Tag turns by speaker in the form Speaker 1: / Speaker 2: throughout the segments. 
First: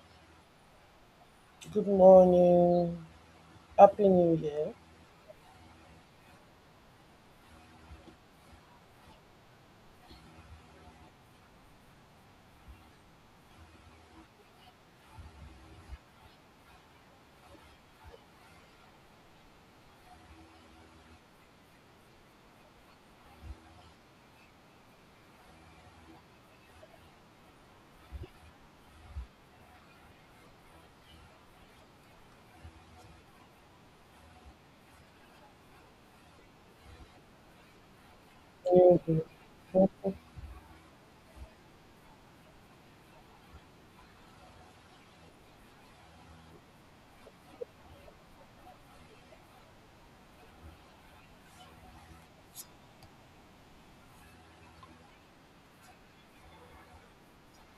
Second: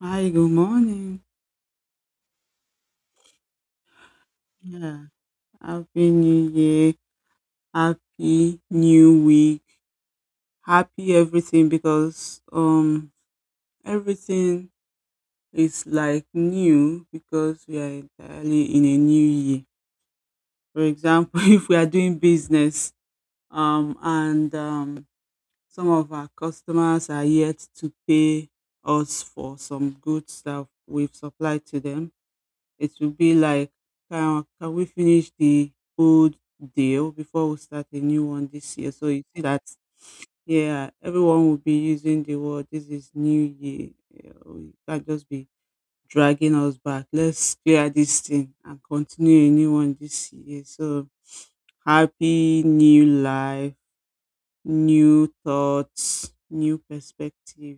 Speaker 1: Hi, good morning.
Speaker 2: Good morning. Happy New Year.
Speaker 1: Yeah, happy new year, happy new week, happy everything because everything is like new because we are entirely in a new year. For example, if we are doing business and some of our customers are yet to pay us for some goods that we've supplied to them. It will be like, can we finish the old deal before we start a new one this year?
Speaker 2: New
Speaker 1: So
Speaker 2: Year.
Speaker 1: you see that, yeah, everyone will be using the word, this is new year. You can't just be dragging us back. Let's clear this thing and continue a new one this year. So happy new life, new thoughts, new perspective.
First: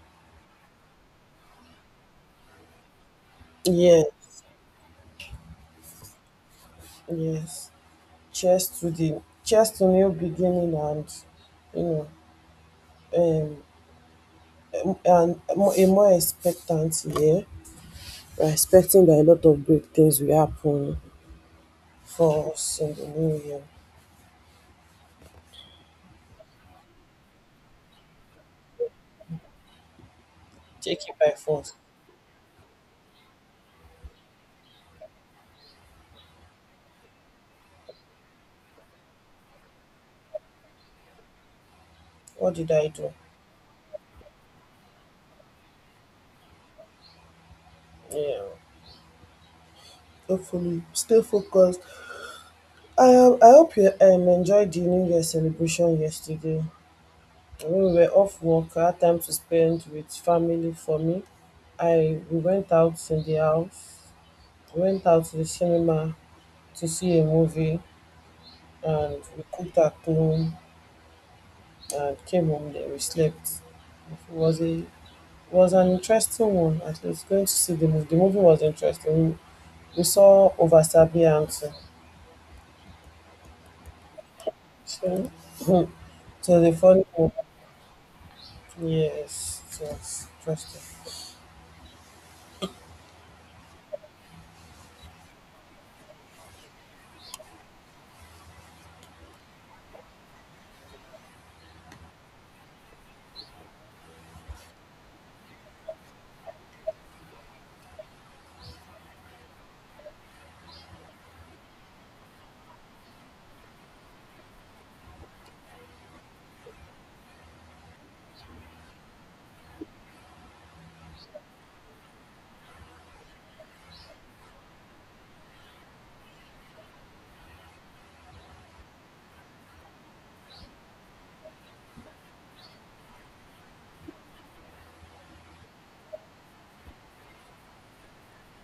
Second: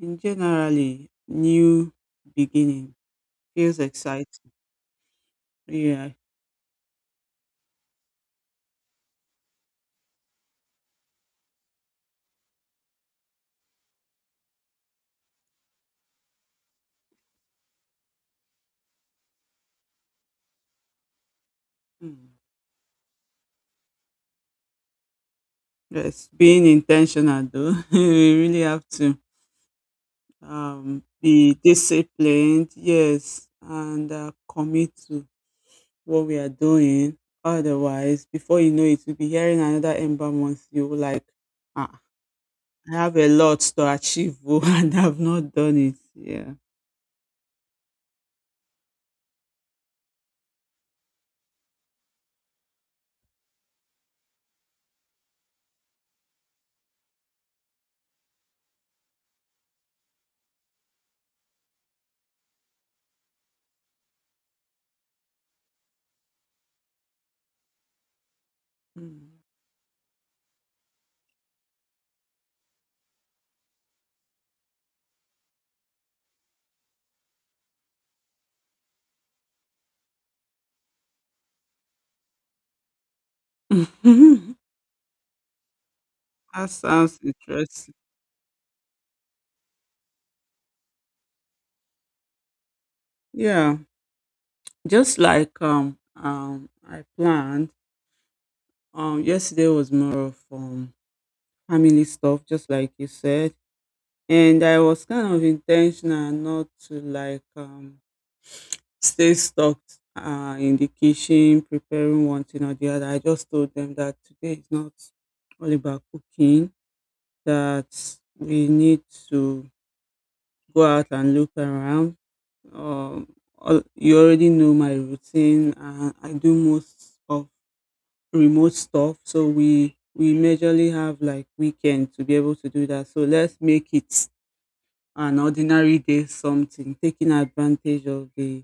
Speaker 1: In generally, new beginning feels
Speaker 2: Yes,
Speaker 1: exciting. Yeah.
Speaker 2: yes. Cheers to new beginning and you know um and a more expectant year. We're expecting that a lot of great things will happen
Speaker 1: Mm.
Speaker 2: for us in the new year.
Speaker 1: Yes, being intentional though, we really have to
Speaker 2: Take it by
Speaker 1: be
Speaker 2: force.
Speaker 1: disciplined, yes, and commit to what we are doing. Otherwise, before you know it, you'll be hearing another Ember Month. You will like, ah,
Speaker 2: What did I
Speaker 1: I
Speaker 2: do?
Speaker 1: have a lot to achieve oh, and I've not done it. Yeah.
Speaker 2: Yeah. Hopefully, stay focused. I I hope you enjoyed the New Year celebration yesterday. When we were off work, I had time to spend with family for me. I we went out in the house, we went out to the cinema to see a movie, and we cooked at home and came home, then we slept. It was an interesting one, at least going to see the movie. The movie was interesting. We saw Over Sabianto.
Speaker 1: Mm.
Speaker 2: So so
Speaker 1: That
Speaker 2: the funny
Speaker 1: sounds
Speaker 2: one,
Speaker 1: interesting.
Speaker 2: yes, yes, interesting.
Speaker 1: Yeah, just like I planned. Yesterday was more of family stuff, just like you said. And I was kind of intentional not to like stay stuck in the kitchen preparing one thing or the other. I just told them that today is not all about cooking, that we need to go out and look around. Um, you already know my routine, and I do most of remote stuff, so we majorly have like weekend to be able to do that. So let's make it an ordinary day something, taking advantage of the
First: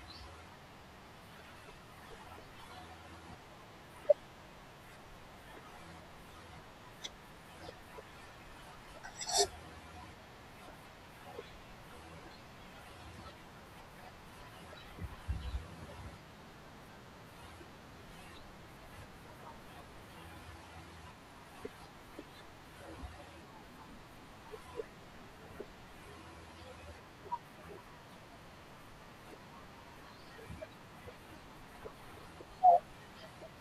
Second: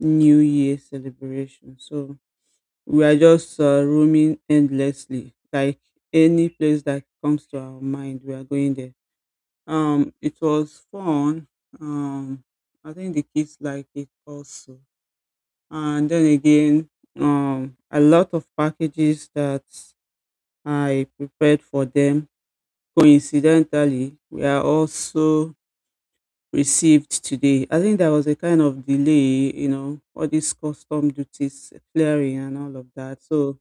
Speaker 1: New Year celebration. So we are just roaming endlessly, like any place that comes to our mind, we are going there. It was fun. Um, I think the kids like it also. And then again, a lot of packages that I prepared for them coincidentally we are also received today. I think there was a kind of delay, you know, all these custom duties, clearing and all of that. So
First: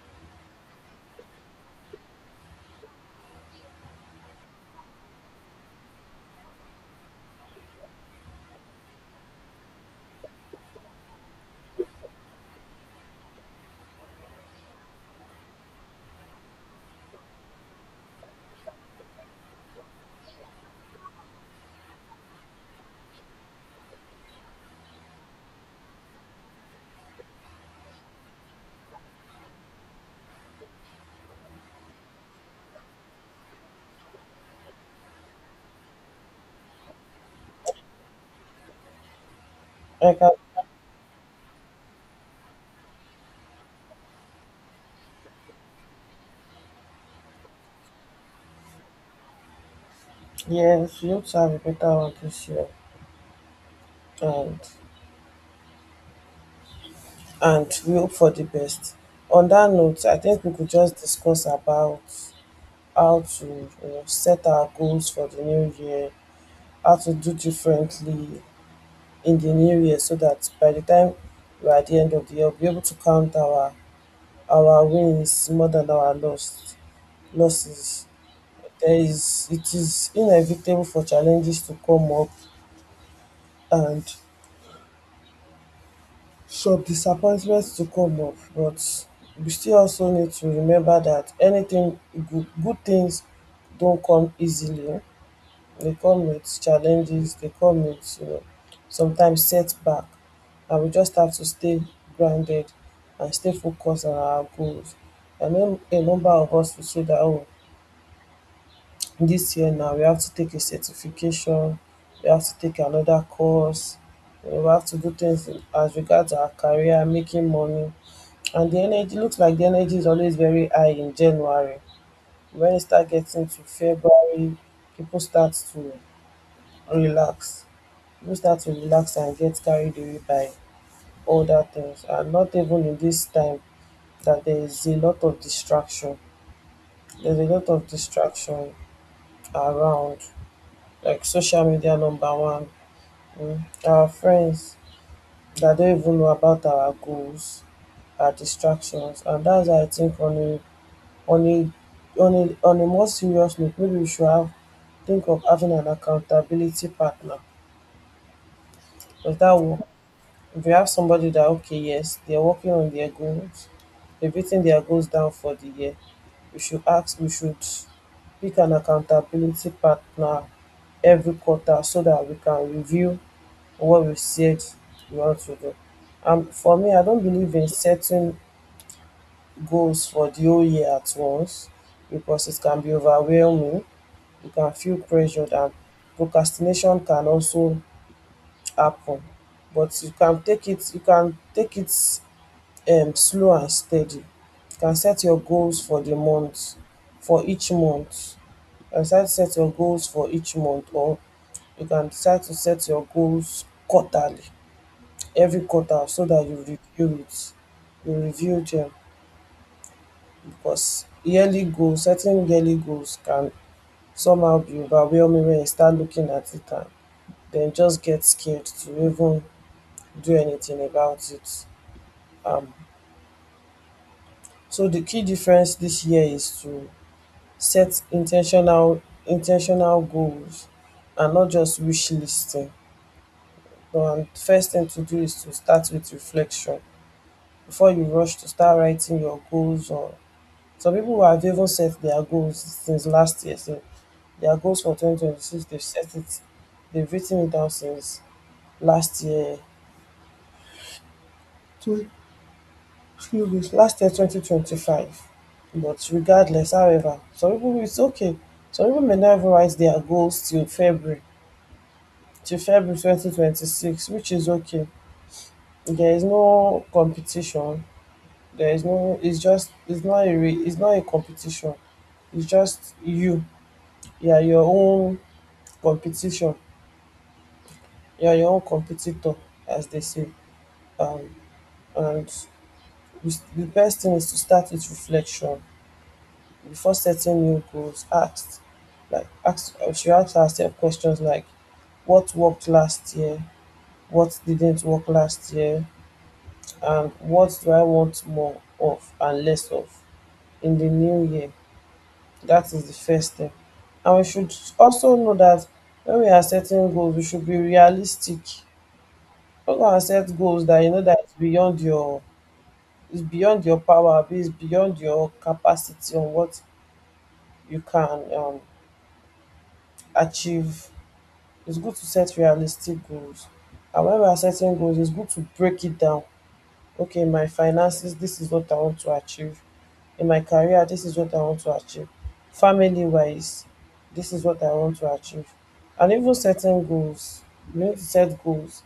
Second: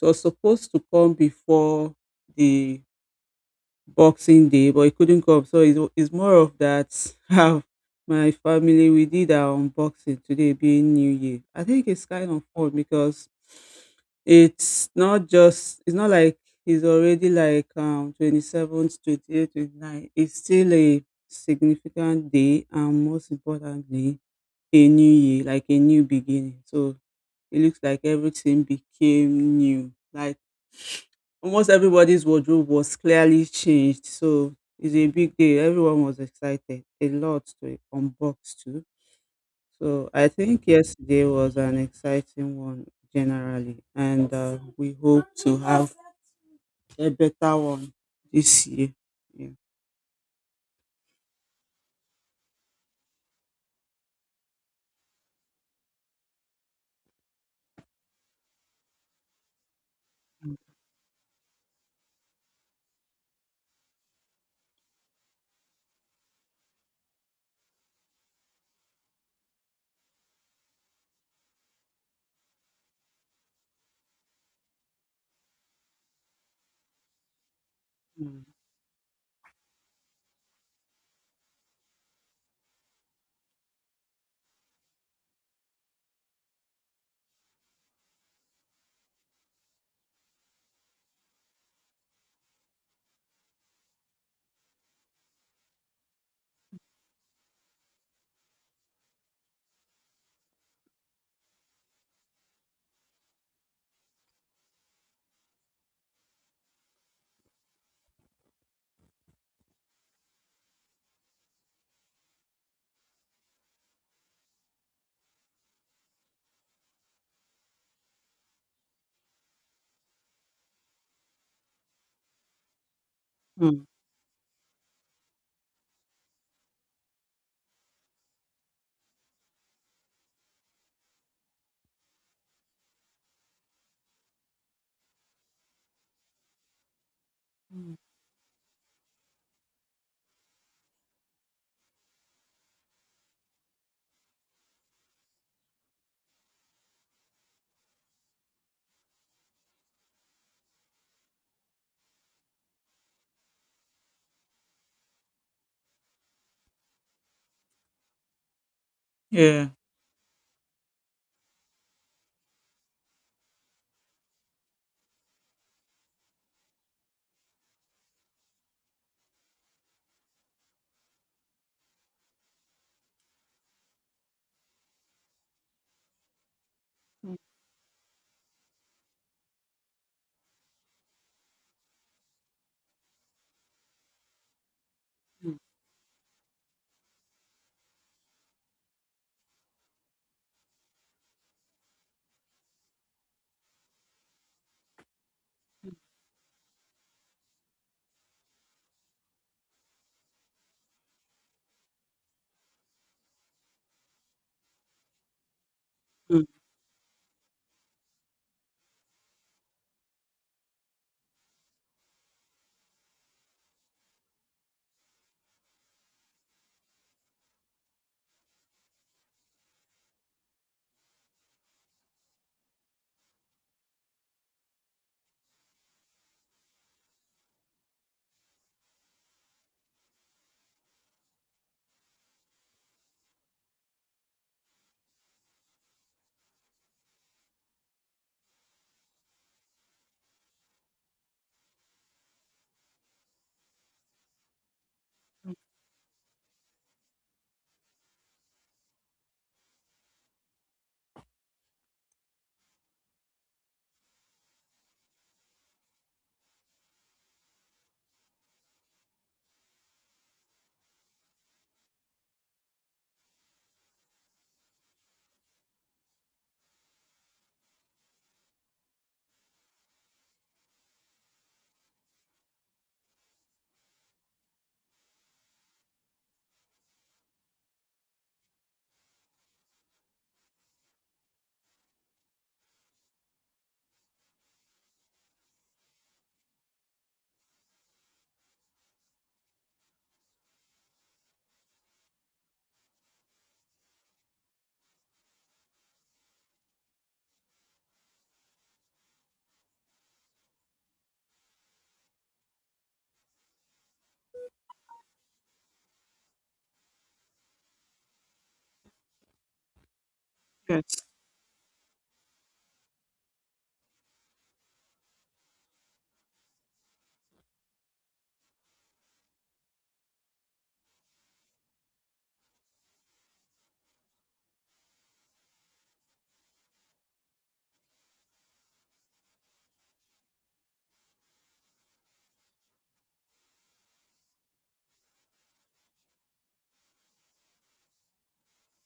Speaker 1: it was supposed to come before the Boxing Day, but it couldn't come. So it's more of that. Have my family, we did our unboxing today, being New Year. I think it's kind of fun because it's not like it's already like 27th, 28th, 29th. It's still a significant day, and most importantly, a new year, like a new beginning. So it looks like everything became new. Like almost everybody's wardrobe was clearly changed, so it's a big day. Everyone was excited, a lot to unbox too. So
Speaker 2: I
Speaker 1: I
Speaker 2: can
Speaker 1: think yesterday was an exciting one generally, and we hope to have a better one this year. Yeah.
Speaker 2: yes, we hope to have a better one this year, and and we hope for the best. On that note, I think we could just discuss about how to set our goals for the new year, how to do differently in the new year so that by the time we're at the end of the year, we'll be able to count our wins more than our losses.
Speaker 1: Mm.
Speaker 2: There is it is inevitable for challenges to come up, and some disappointments to come up, but we still also need to remember that anything good good things don't come easily. They come with challenges, they come with sometimes setback, and we just have to stay grounded and stay focused on our goals. I know a number of us will say that, oh, this year now we have to take a certification, we have to take another course. We have to do things as regards our career, making money, and the energy looks like the energy is always very high in January. When it start getting to
Speaker 1: Mm.
Speaker 2: February, people start to relax. People start to relax and get carried away by other things. And not even in this time that there is a lot of distraction. There's a lot of
Speaker 1: Mm.
Speaker 2: distraction around, like social media number one. mm, Our friends that don't even know about our goals are distractions, and that's why I think on a on a more serious note, maybe we should have think of having an accountability partner. Because that
Speaker 1: Yeah.
Speaker 2: will if you have somebody that, okay, yes, they're working on their goals, they're beating their goals down for the year, we should pick an accountability partner every quarter so that we can review what we said we want to do. For me, I don't
Speaker 1: Mm.
Speaker 2: believe in setting goals for the whole year at once, because it can be overwhelming. You can feel pressured,
Speaker 1: Mm.
Speaker 2: and procrastination can also happen. But you can take it you can take it slow and steady. You can set your goals for the month, for each month. You can decide to set your goals for each month, or you can decide to set your goals quarterly, every quarter, so
Speaker 1: Mm.
Speaker 2: dat you review it, you review dem, because yearly goals setting yearly goals can somehow be overwhelming when you start looking at it, and then just get scared to even do anything about it. Um, so the key difference this year is to set intentional goals and not just wish listing. So and first thing to do is to start with reflection before you rush to start writing your goals, or some people who have even set their goals since last year, so their goals for 2026, they've set it, they've written it down since last year. So few weeks last year, 2025, but regardless. However, some pipu, it's okay. Some pipu may not even write their goals till February 2026, which is okay. There is no competition. There is no It's just, it's not a race, it's not a competition. It's just you, you are your own competition. You are your own competitor, as they say. Um and we s- the best thing is to start with reflection before setting new goals. Ask herself questions like, what worked last year? What didn't work last year? And what do I want more of and less of in the new year? That is the first step. And we should also know that when we are setting goals, we should be realistic. Do not go and set goals that you
Speaker 1: Yes.
Speaker 2: know that it's beyond your, it's beyond your power, abi beyond your capacity on what you can achieve. It's good to set realistic goals. And when we are setting goals, it's good to break it down. Okay, in my finances, this is what I want to achieve. In my career, this is what I want to achieve. Family wise, this is what I want to achieve. And even setting goals, you need to set goals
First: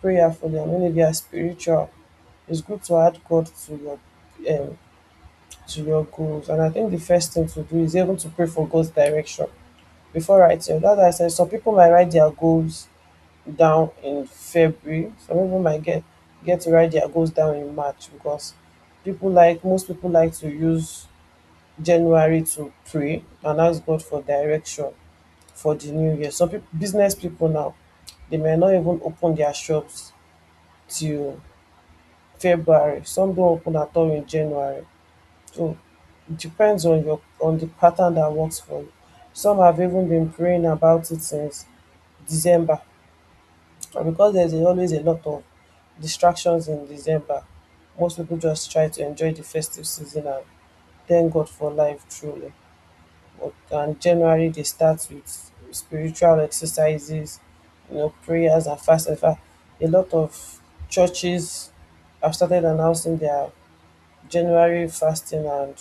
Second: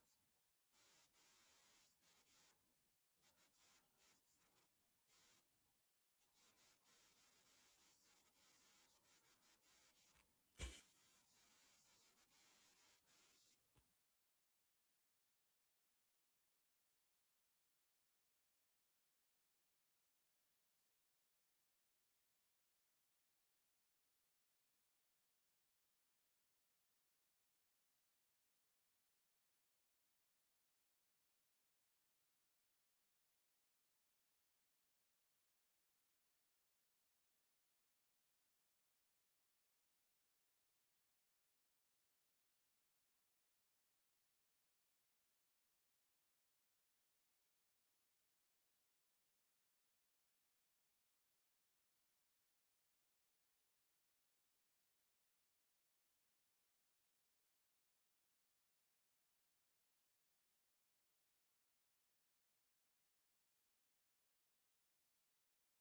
Speaker 2: prayerfully, and when if you are spiritual, it's good to add God your um, to your goals. And I think the first thing to do is able to pray for God's direction before writing. That's why I said some people might write their goals down in February. Some people might get to ride their goals down in March, because people like most people like to use January to pray and ask God for direction for the new year. Some people, business people now, they may not even open their shops till February. Some don't open at all in January. So it depends on the pattern that works for you. Some have even been praying about it since December. And because there's always a lot of distractions in December, most people just try to enjoy the festive season and thank God for life truly. But and January, they start with spiritual exercises, prayers and fast. In fact, a lot of churches have started announcing their January fasting and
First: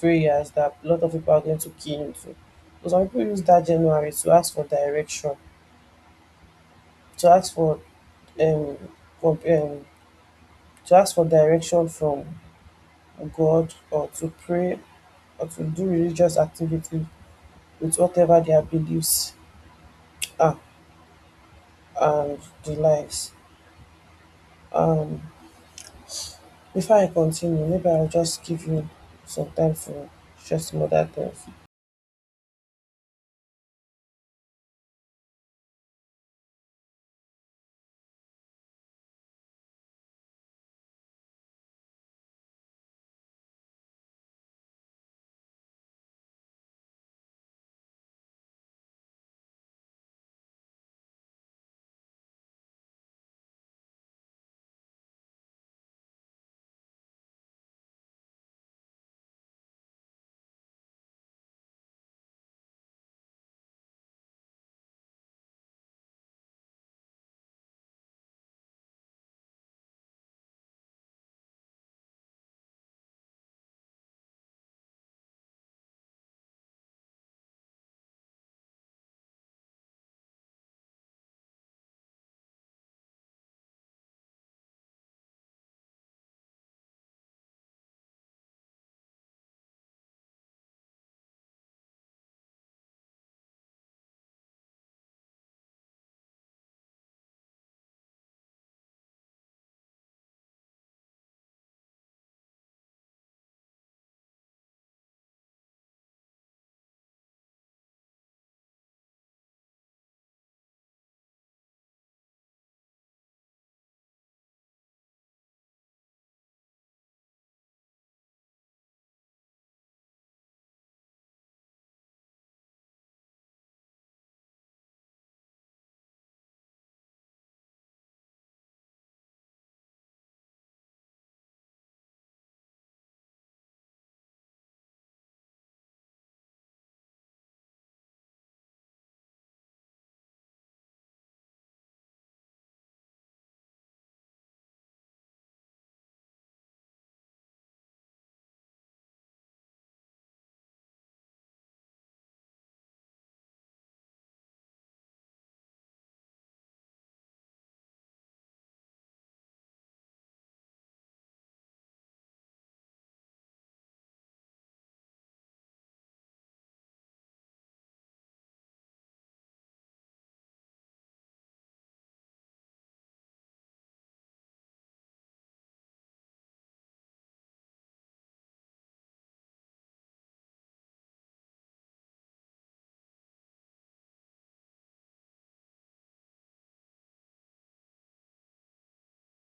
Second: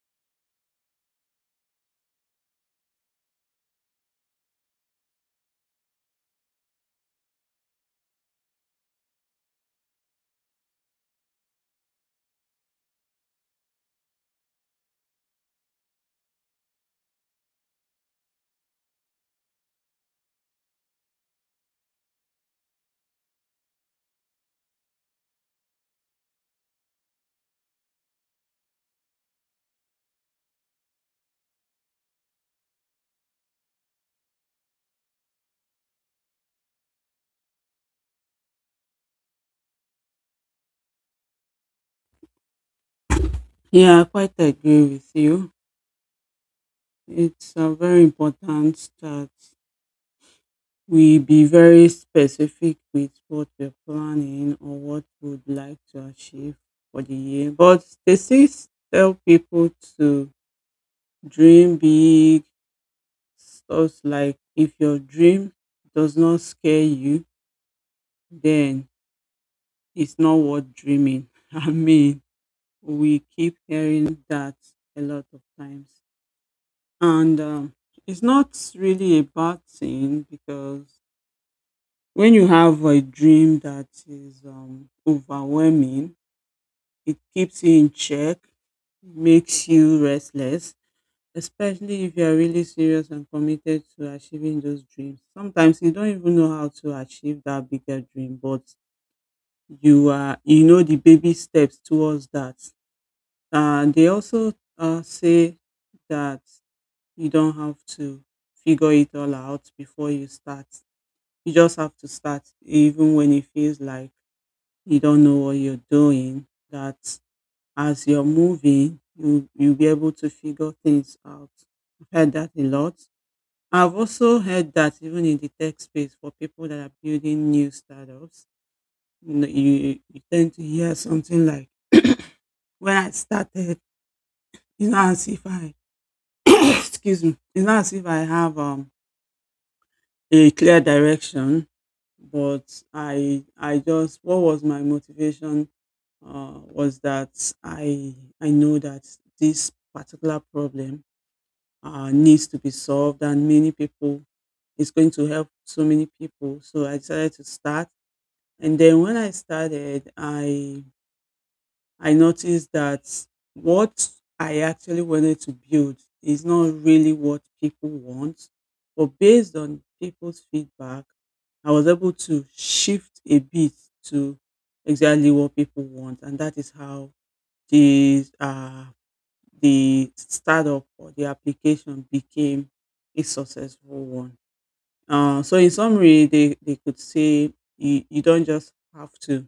Speaker 2: prayers that a lot of people are going to key into. So some people use that January to ask for direction, to ask for um, for um to ask for direction from God, or to pray, or to do religious activity with whatever their beliefs are, and the lives. Um, before I continue, maybe I'll just give you some time for share some other things.
Speaker 1: Yeah, I quite agree with you. It's very important that we be very specific with what we're planning or what we'd like to achieve for the year. But they still tell people to dream big, stuff like if your dream does not scare you, then it's not worth dreaming. I mean, we keep hearing that a lot of times. And it's not really a bad thing because when you have a dream that is overwhelming, it keeps you in check, makes you restless, especially if you're really serious and committed to achieving those dreams. Sometimes you don't even know how to achieve that bigger dream, but you are you know the baby steps towards that. They also say that you don't have to figure it all out before you start. You just have to start, even when it feels like you don't know what you're doing, that as you're moving, you'll be able to figure things out. I've heard that a lot. I've also heard that even in the tech space for people that are building new startups, you tend to hear something like, when I started, it's not as if I, excuse me, it's not as if I have a clear direction, but I just what was my motivation was that I I know that this particular problem needs to be solved, and many people it's going to help so many people. So I decided to start, and then when I started, I noticed that what I actually wanted to build is not really what people want. But based on people's feedback, I was able to shift a bit to exactly what people want. And that is how the, uh, the startup or the application became a successful one. So in summary, they could say you don't just have to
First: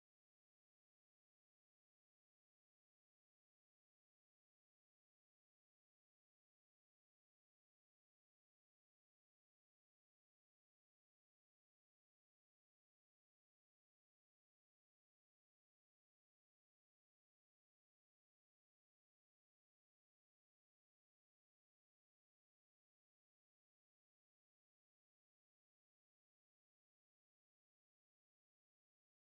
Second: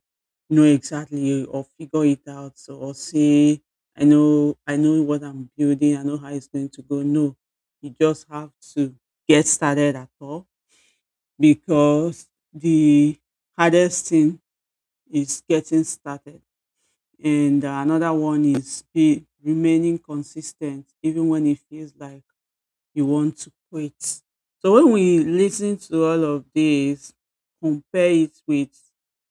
Speaker 1: know exactly or figure it out or say I know what I'm building, I know how it's going to go. No, you just have to get started at all because the hardest thing is getting started. And another one is be remaining consistent even when it feels like you want to quit. So when we listen to all of this, compare it with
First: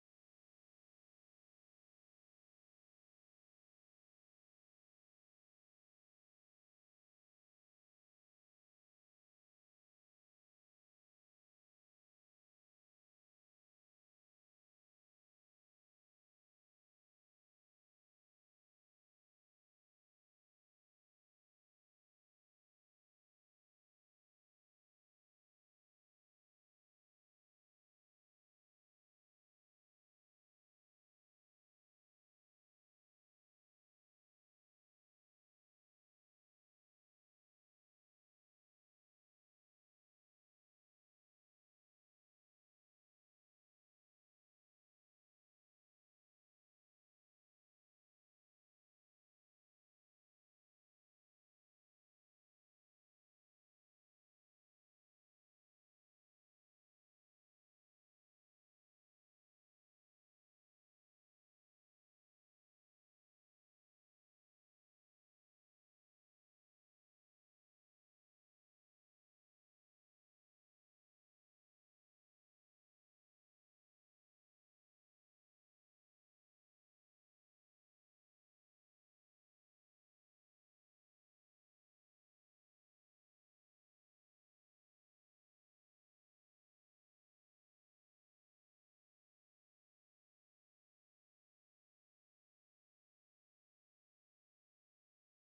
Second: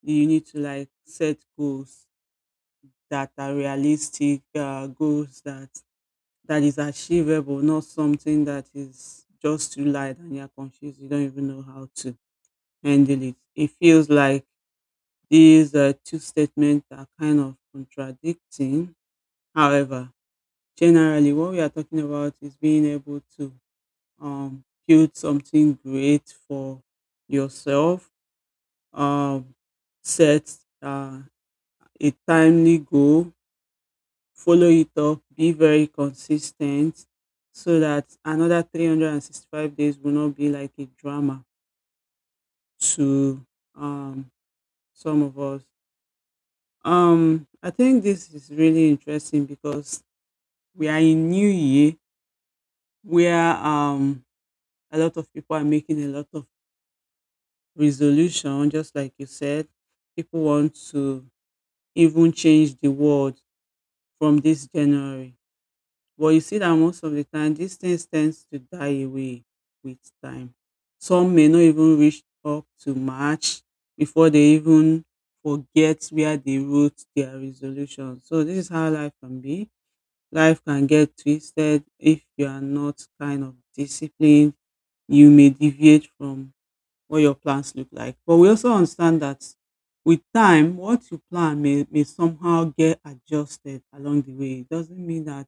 Speaker 1: you need to like set goals that are realistic, goals that is achievable, not something that is just too light and you're confused. You don't even know how to handle it. It feels like these two statements are kind of contradicting. However, generally, what we are talking about is being able to build something great for yourself. Um, Set uh, a timely goal, follow it up, be very consistent so that another 365 days will not be like a drama to um, some of us. I think this is really interesting because we are in New Year where a lot of people are making a lot of resolution, just like you said. People want to even change the world from this January. But you see that most of the time, these things tends to die away with time. Some may not even reach up to March before they even forget where they wrote their resolution. So this is how life can be. Life can get twisted if you are not kind of disciplined. You may deviate from what your plans look like. But we also understand that with time, what you plan may somehow get adjusted along the way. It doesn't mean that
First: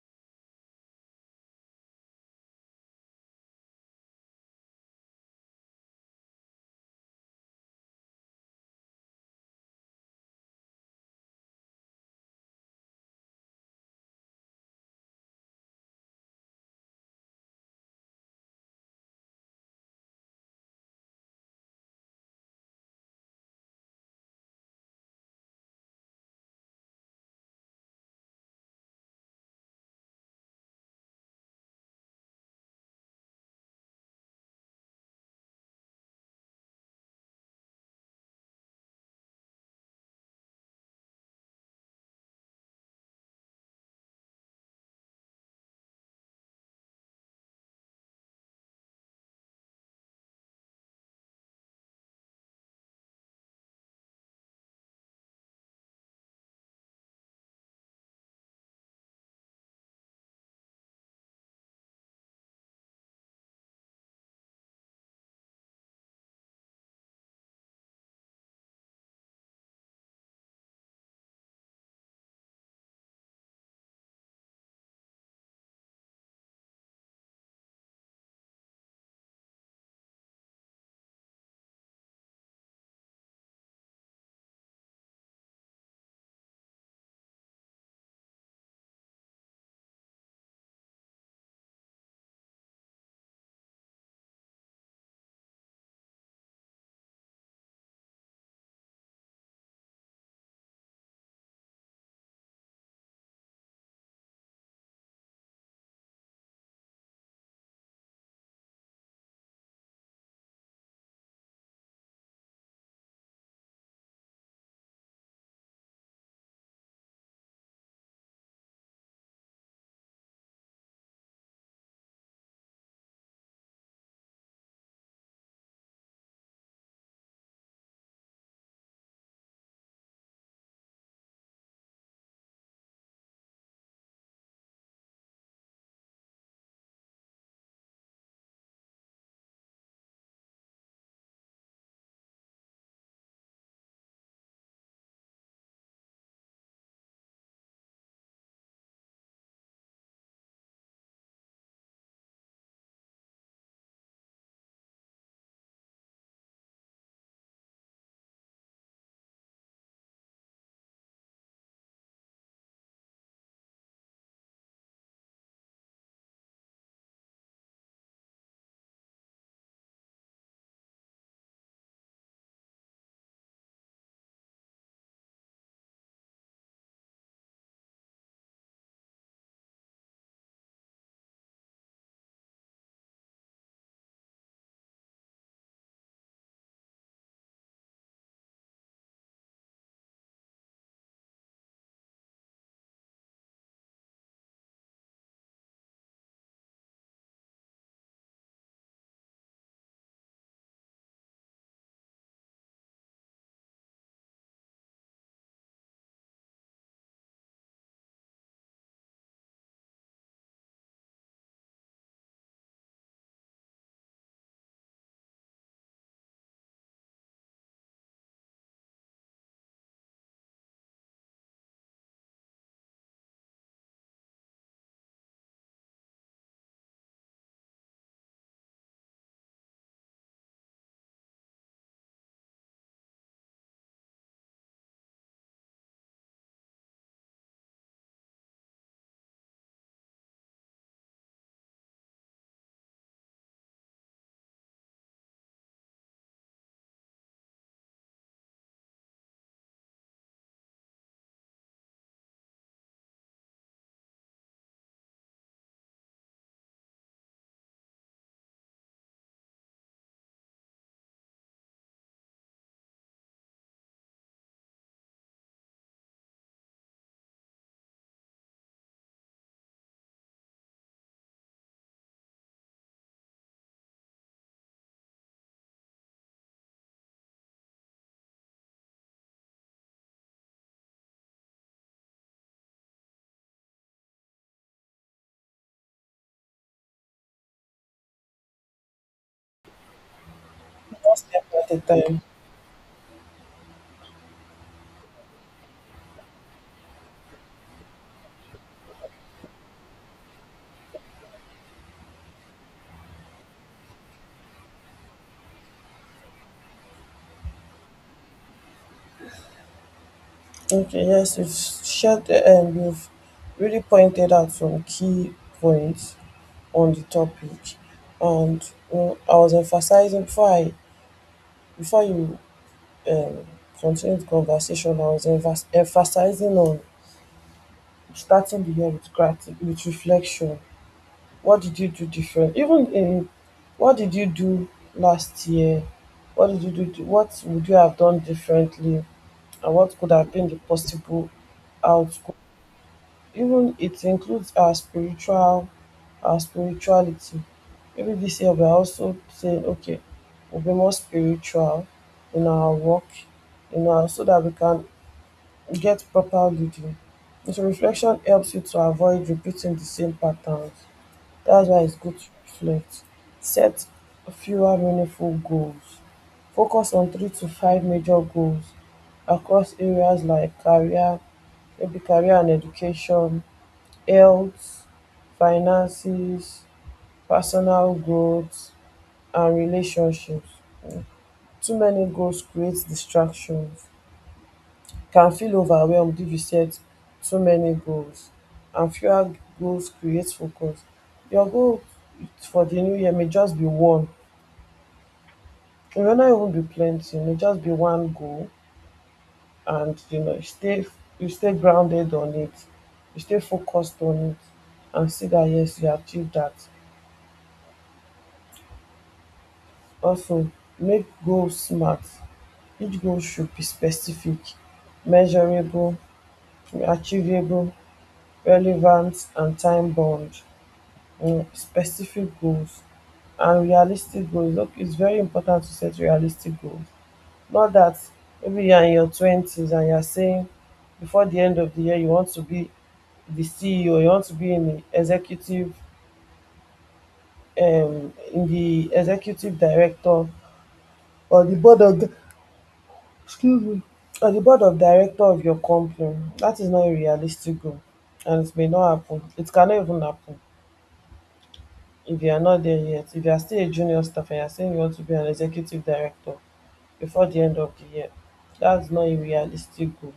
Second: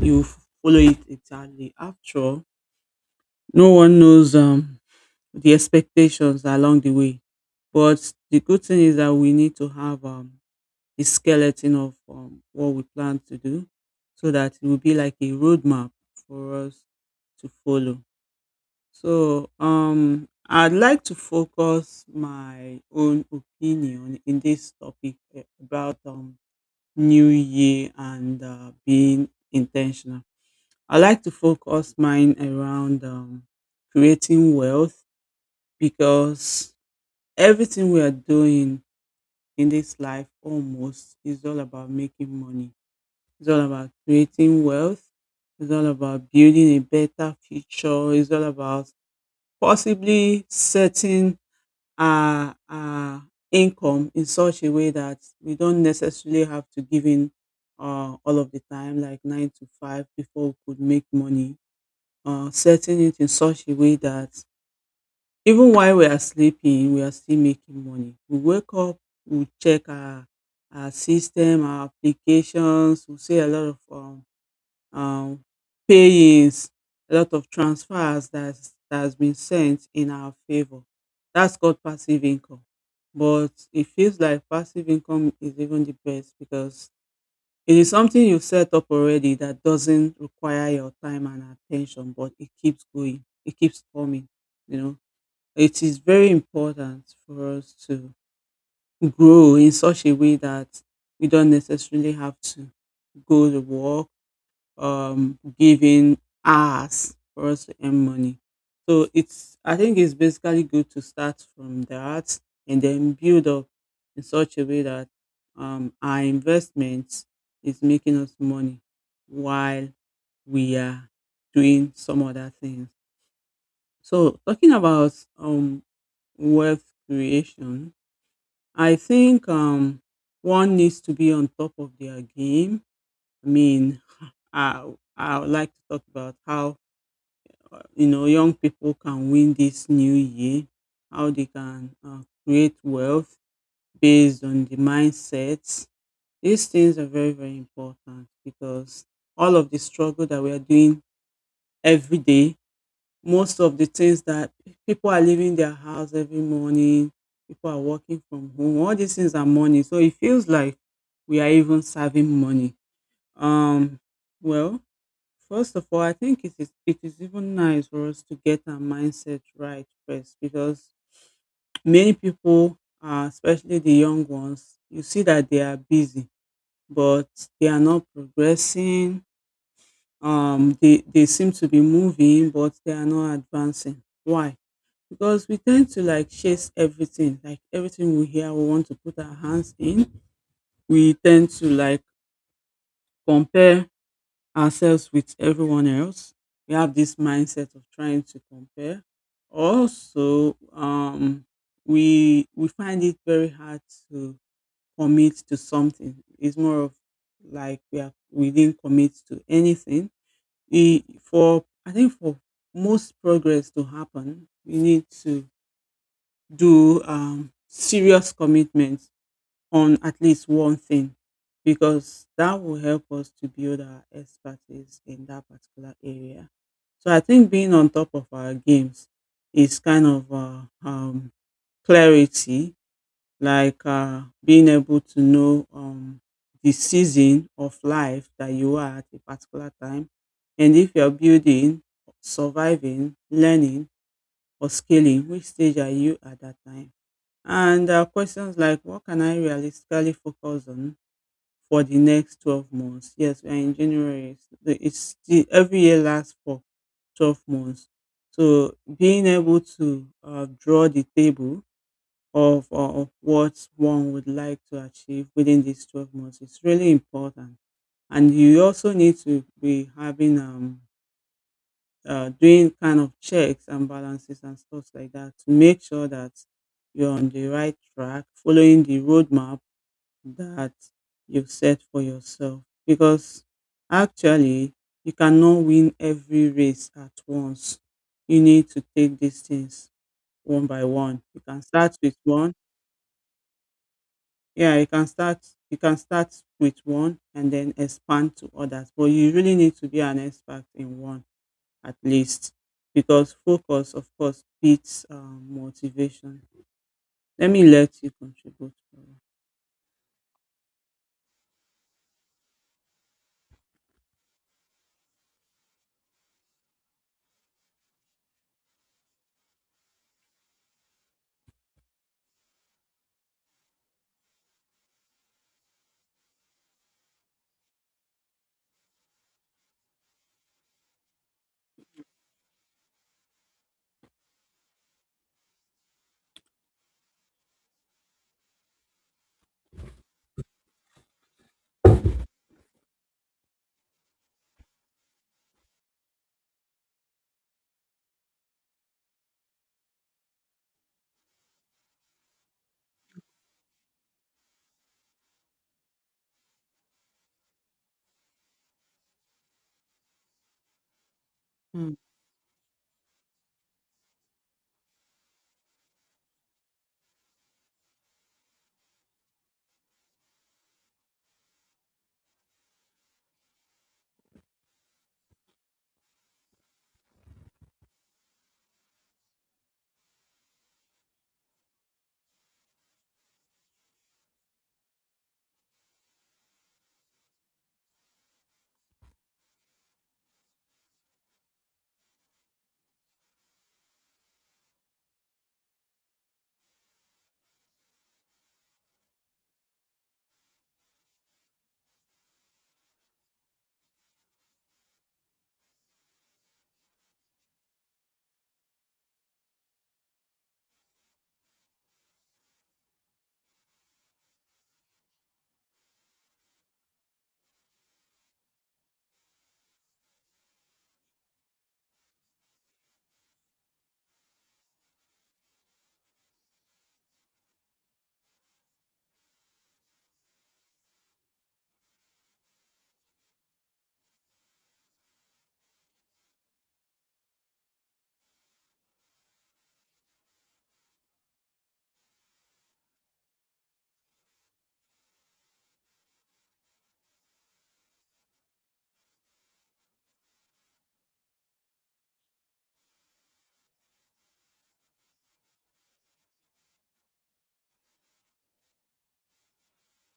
Speaker 1: you f- follow it exactly. After all, no one knows the expectations along the way. But the good thing is that we need to have the skeleton of what we plan to do so that it will be like a roadmap for us to follow. So, I'd like to focus my own opinion in this topic eh, about New Year and being intentional. I like to focus mine around creating wealth because everything we are doing in this life almost is all about making money. It's all about creating wealth. It's all about building a better future. It's all about possibly setting our income in such a way that we don't necessarily have to give in all of the time, like nine to five, before we could make money. Setting it in such a way that even while we are sleeping, we are still making money. We wake up, we check our system, our applications. We see a lot of um, payings, a lot of transfers that has been sent in our favor. That's called passive income. But it feels like passive income is even the best because it is something you've set up already that doesn't require your time and attention, but it keeps going, it keeps coming. You know, it is very important for us to grow in such a way that we don't necessarily have to go to work giving hours for us to earn money. So it's I think it's basically good to start from that and then build up in such a way that our investment is making us money while we are doing some other things. So talking about um, wealth creation, I think one needs to be on top of their game. I mean, I I would like to talk about how you know young people can win this new year, how they can create wealth based on the mindsets. These things are very very important because all of the struggle that we are doing every day, most of the things that people are leaving their house every morning, people are working from home. All these things are money, so it feels like we are even saving money. Um, well, First of all, I think it is even nice for us to get our mindset right first because many people, especially the young ones, you see that they are busy, but they are not progressing. They seem to be moving, but they are not advancing. Why? Because we tend to like chase everything, like everything we hear, we want to put our hands in. We tend to like compare ourselves with everyone else. We have this mindset of trying to compare. Also, we find it very hard to commit to something. It's more of like we didn't commit to anything. We for I think for most progress to happen, we need to do serious commitment on at least one thing, because that will help us to build our expertise in that particular area. So I think being on top of our games is kind of um, clarity, like being able to know the season of life that you are at a particular time. And if you're building, surviving, learning, or scaling, which stage are you at that time? And questions like, what can I realistically focus on for the next 12 months? Yes, we are in January. Every year lasts for 12 months. So being able to draw the table of what one would like to achieve within these 12 months is really important. And you also need to be doing kind of checks and balances and stuff like that to make sure that you're on the right track, following the roadmap that you've set for yourself, because actually you cannot win every race at once. You need to take these things one by
Speaker 2: One
Speaker 1: one. You
Speaker 2: step
Speaker 1: can
Speaker 2: at a
Speaker 1: start with
Speaker 2: time.
Speaker 1: one. Yeah, you can start with one and then expand to others. But you really need to be an expert in one, at least, because focus of course beats motivation. Let me let you contribute.
Speaker 2: Okay, yes, you've shared and you've really pointed out some key points on the topic. And I was emphasizing, before you um continue the conversation, I was emphasizing on starting the year with gratitude, with reflection. What did you do different? Even in what did you do last year? What did you do? What would you have done differently? And what could have been the possible outcome? Even it includes our spirituality. Maybe this year we are also saying, okay, we'll be more spiritual in our work, you know, so that we can get proper leading. Introspection helps you to avoid repeating the same patterns. That's why
Speaker 1: Mm,
Speaker 2: it's good to reflect. Set fewer meaningful goals. Focus on three to five major goals across areas like career, maybe career and education, health, finances, personal growth, and relationships. Too many goals create distractions. Can feel overwhelmed if you set too many goals, and fewer goals create focus. Your goal for the new year may just be one. It may not even be plenty, it may just be one goal, and you stay grounded on it, you stay focused on it, and see that yes, you achieve that. Also, make goals smart. Each goal should be specific, measurable, achievable, relevant and time bound. Specific goals and realistic goals. Look, it's very important to set realistic goals. Not that maybe you're in your twenties and you're saying before the end of the year you want to be the CEO, you want to be in the executive director, or the board of, excuse me, or the board of director of your company. That is not a realistic goal, and it may not happen. It cannot even happen if you are not there yet, if you are still a junior staff and you are saying you want to be an executive director before the end of the year, that's not a realistic goal.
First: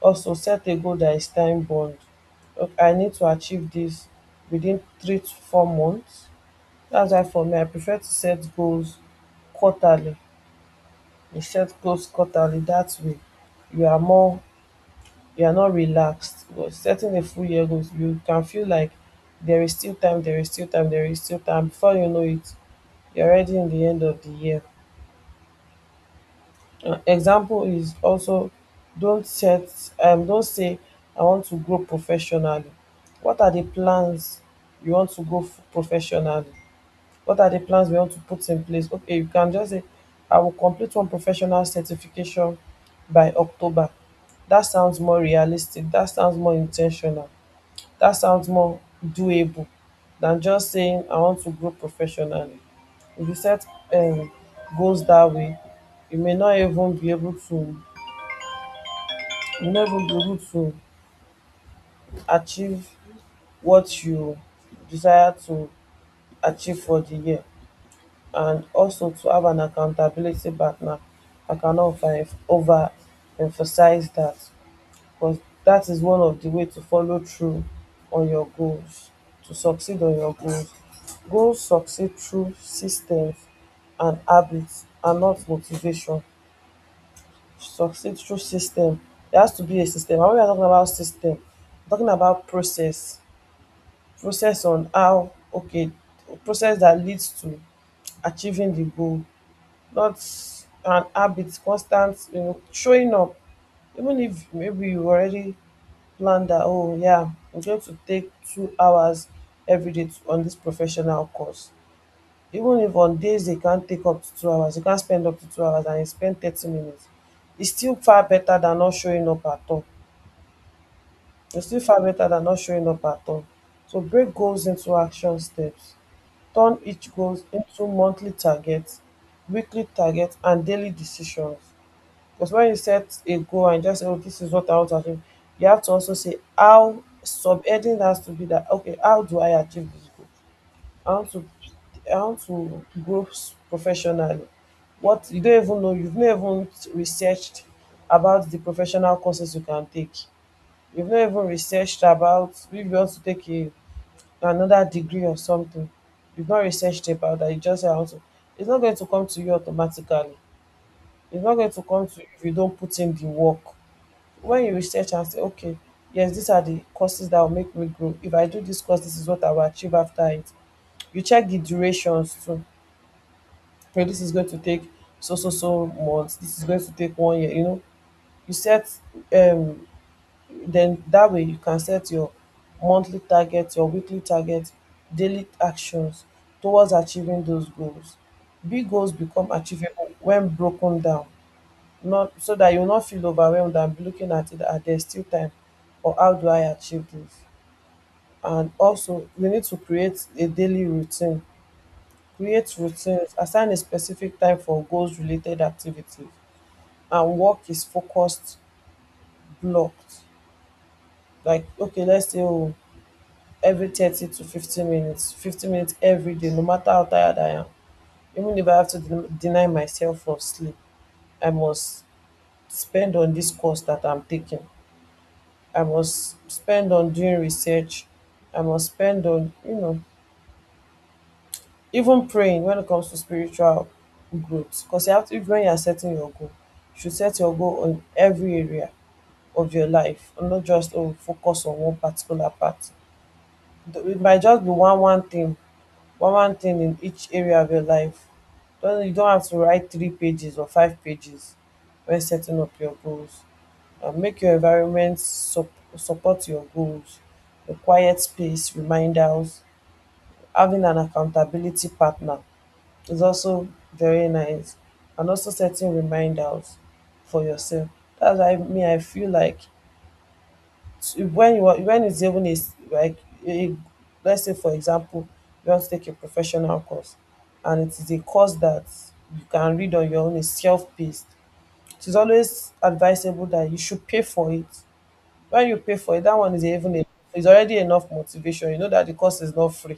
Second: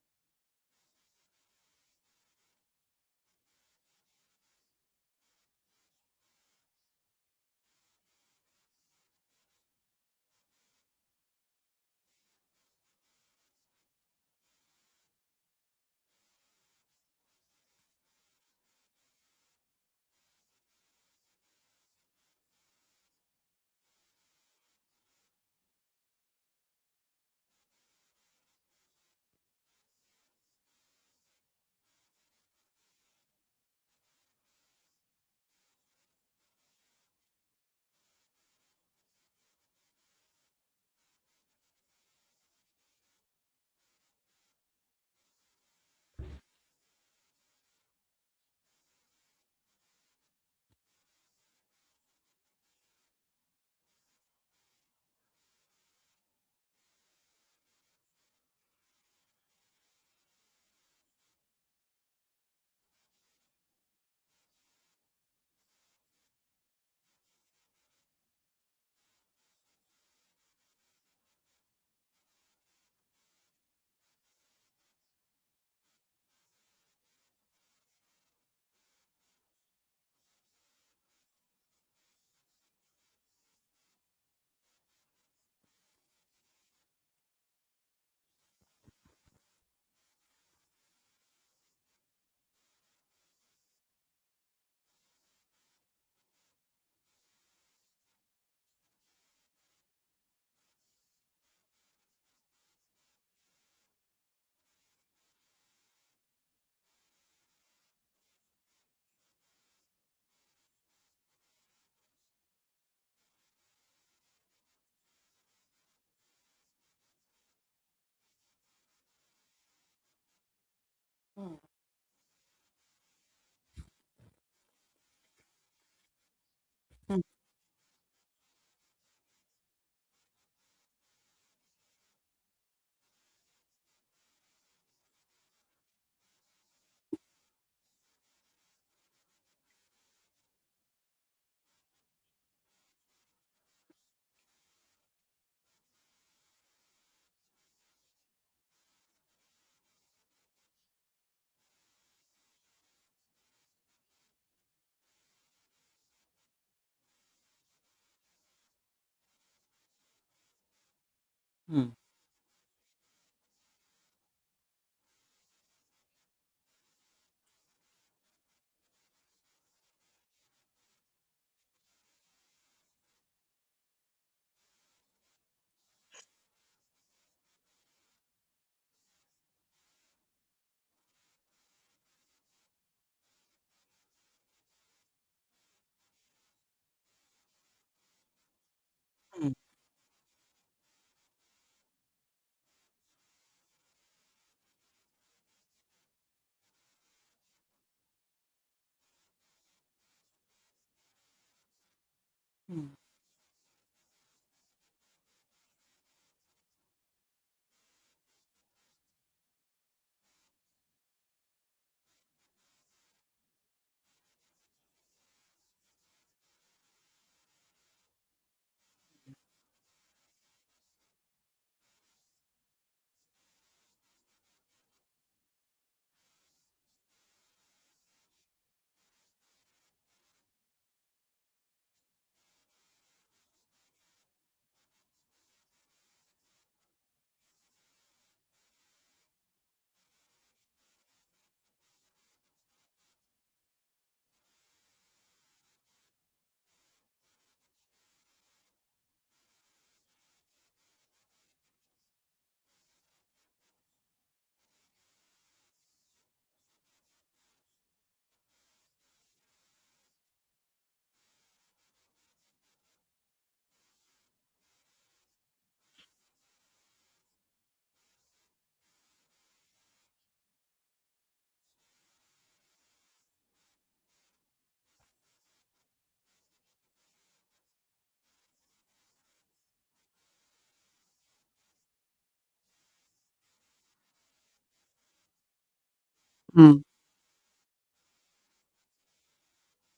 Speaker 2: Also, set a goal that is time bound. Okay, I need to achieve this within 3 to 4 months. That's why, for me, I prefer to set goals quarterly. You set goals quarterly. That way, you are more you are not relaxed. But setting a full year goals, you can feel like there is still time, there is still time, there is still time, before you know it, you're already in the end of the year. An example is also, don't set, don't say, "I want to grow professionally." What are the plans? You want to go professionally? What are the plans we want to put in place? Okay, you can just say, "I will complete one professional certification by October." That sounds more realistic. That sounds more intentional. That sounds more doable than just saying, "I want to grow professionally." If you set um goals that way, you may not even be able to, you no even be able to achieve what you desire to achieve for the year. And also, to have an accountability partner, I cannot over emphasize that, because that is one of the way to follow through on your goals, to succeed on your goals. Goals succeed through systems and habits, and not motivation. Succeed through system. There has to be a system. And when we are talking about system, we're talking about process. Process on how, okay, process that leads to achieving the goal. Not an habit, constant, showing up. Even if maybe you already planned that, oh yeah, I'm going to take 2 hours every day on this professional course. Even if on days they can't take up to 2 hours, you can't spend up to 2 hours and you spend 30 minutes. It's still far better than not showing up at all.
Speaker 1: mm,
Speaker 2: You're still far better than not showing up at all. So break goals into action steps. Turn each goals into monthly targets, weekly targets, and daily decisions. Because when you set a goal and just say, "Oh, this is what I want to achieve," you have to also say how. Subheading has to be that, okay, how do I achieve this goal? I want to, I want to grow professionally. What, you don't even know, you've never even researched about the professional courses you can take. You've not even researched about if you want to take a another degree or something. You've not researched about that. You just say, "I want to." It's not going to come to you automatically. It's not going to
Speaker 1: mm,
Speaker 2: come to you if you don't put in the work. When you research and say, okay, yes, these are the courses that will make me grow. If I do this course, this is what I will achieve after it. You check the durations too. Okay, this is going to take so so so months, this is going to take one year, you know. You set um then that way you can set your monthly target, your weekly target, daily actions towards achieving those goals. Big goals become
Speaker 1: mm,
Speaker 2: achievable when broken down, not so that you'll not feel overwhelmed and be looking at it at there's still time, or how do I achieve this? And also we need to create a daily routine. Create routines, assign a specific time for goals related activities, and work is focused blocked. Like, okay, let's say, oh, every 30 to 50 minutes, 50 minutes every day, no matter how tired I am, even if I have to deny myself of sleep, I must spend on this course that I'm taking. I must spend on doing research. I must spend on even praying, when it comes to spiritual growth. Because you have to, when you're setting your goal, you should set your goal on every area of your life, and not just, oh, focus on one particular part. It might just be one thing, one thing in each area of your life. Don't You don't have to write three pages or five pages when setting up your goals. And make your environment support your goals. A quiet space, reminders, having an accountability partner is also very nice. And also setting reminders for yourself. That's why me, I feel like, to when you are, when it's even is like a, let's say for example, you want to take a professional course, and it is a course that you can read on your own, is self-paced. It is always advisable that you should pay for it. When you pay for it, that one is
Speaker 1: mm,
Speaker 2: even is already enough motivation. You know that the course is not free,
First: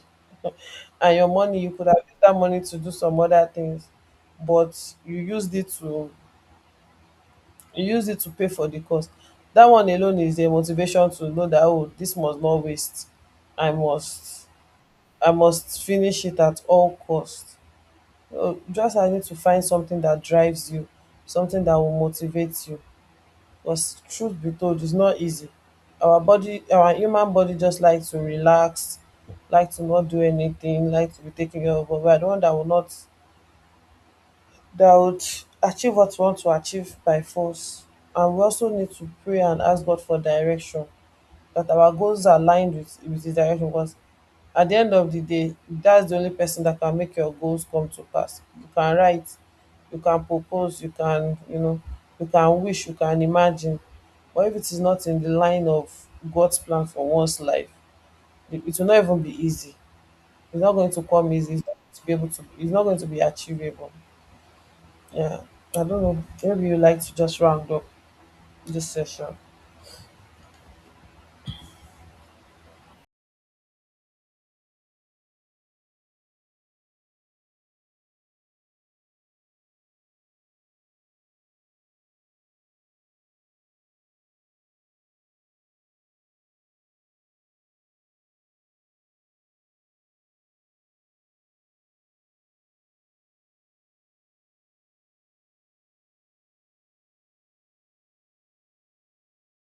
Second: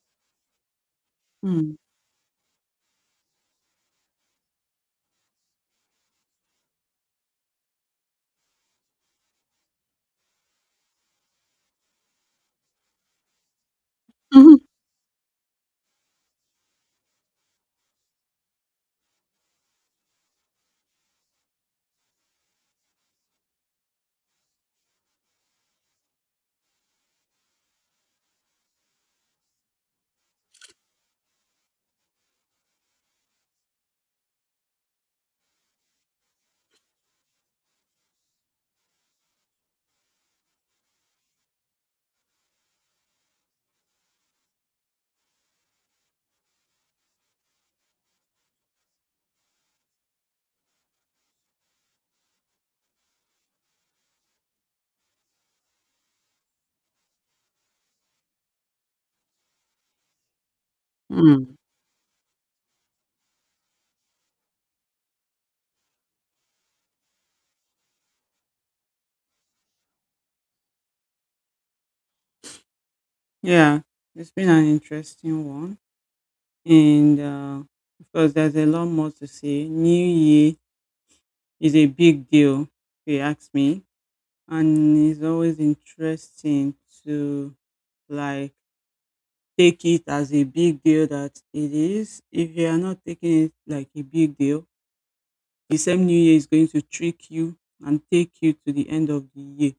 Speaker 2: and your money, you
Speaker 1: mm.
Speaker 2: could have used that money to do some other things, but you use it to pay for the cost. That one alone is a motivation to know that, oh, this must not waste. I must
Speaker 1: Mhm.
Speaker 2: I must finish it at all cost. Oh, just I need to find something that drives you, something that will motivate you. Because truth be told, it's not easy. Our body, our human body, just like to relax, like to not do anything, like to be taken care of. But we are the one that will not, that would achieve what we want to achieve by force. And we also need to pray and ask God for direction, that our goals are aligned with His direction. Because at the end of the day, that's the only person that can make your goals come to pass. You can write, you can propose, you can, you can wish, you can imagine. But if it is not in the line of God's plan for one's life, it will not even be easy. It's not going to come easy.
Speaker 1: Mm.
Speaker 2: It's not going to be able to. It's not going to be achievable. Yeah, I don't know. Maybe you like to just round up this session.
Speaker 1: Yeah, it's been an interesting one. And of course, there's a lot more to say. New Year is a big deal, if you ask me. And it's always interesting to like take it as a big deal that it is. If you are not taking it like a big deal, the same New Year is going to trick you and take you to the end of the year.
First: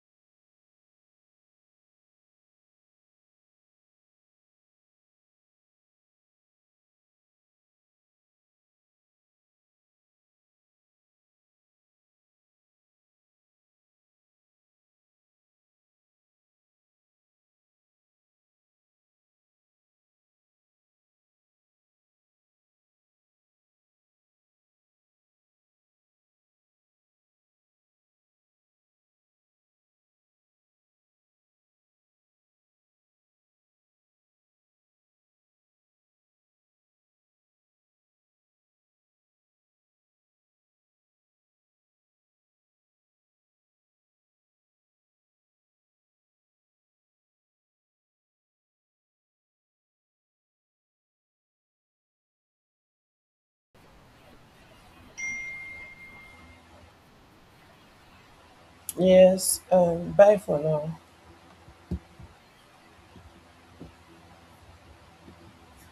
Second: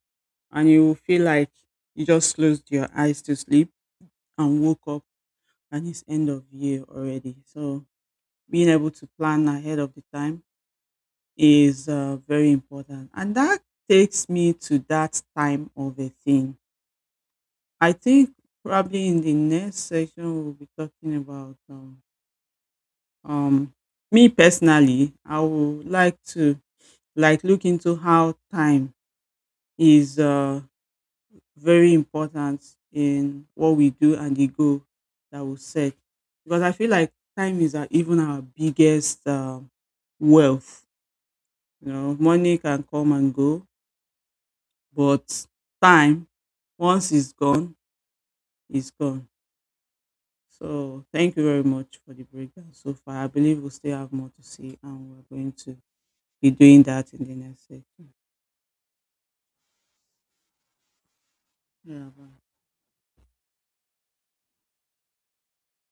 Speaker 1: And you will feel like you just closed your eyes to sleep and woke up and it's end of year already. So being able to plan ahead of the time is very important. And that takes me to that time of a thing. I think probably in the next section we'll be talking about um me personally. I would like to like look into how time is very important in what we do and the goal that we set. Because I feel like time is our, even our biggest wealth. You know, money can come and go, but time, once it's gone, it's gone. So thank you very much for the breakdown so far. I believe we still have more to see, and we're going to be doing that in the next session.
Speaker 2: Yes, bye for now.
Speaker 1: Yeah. Bye.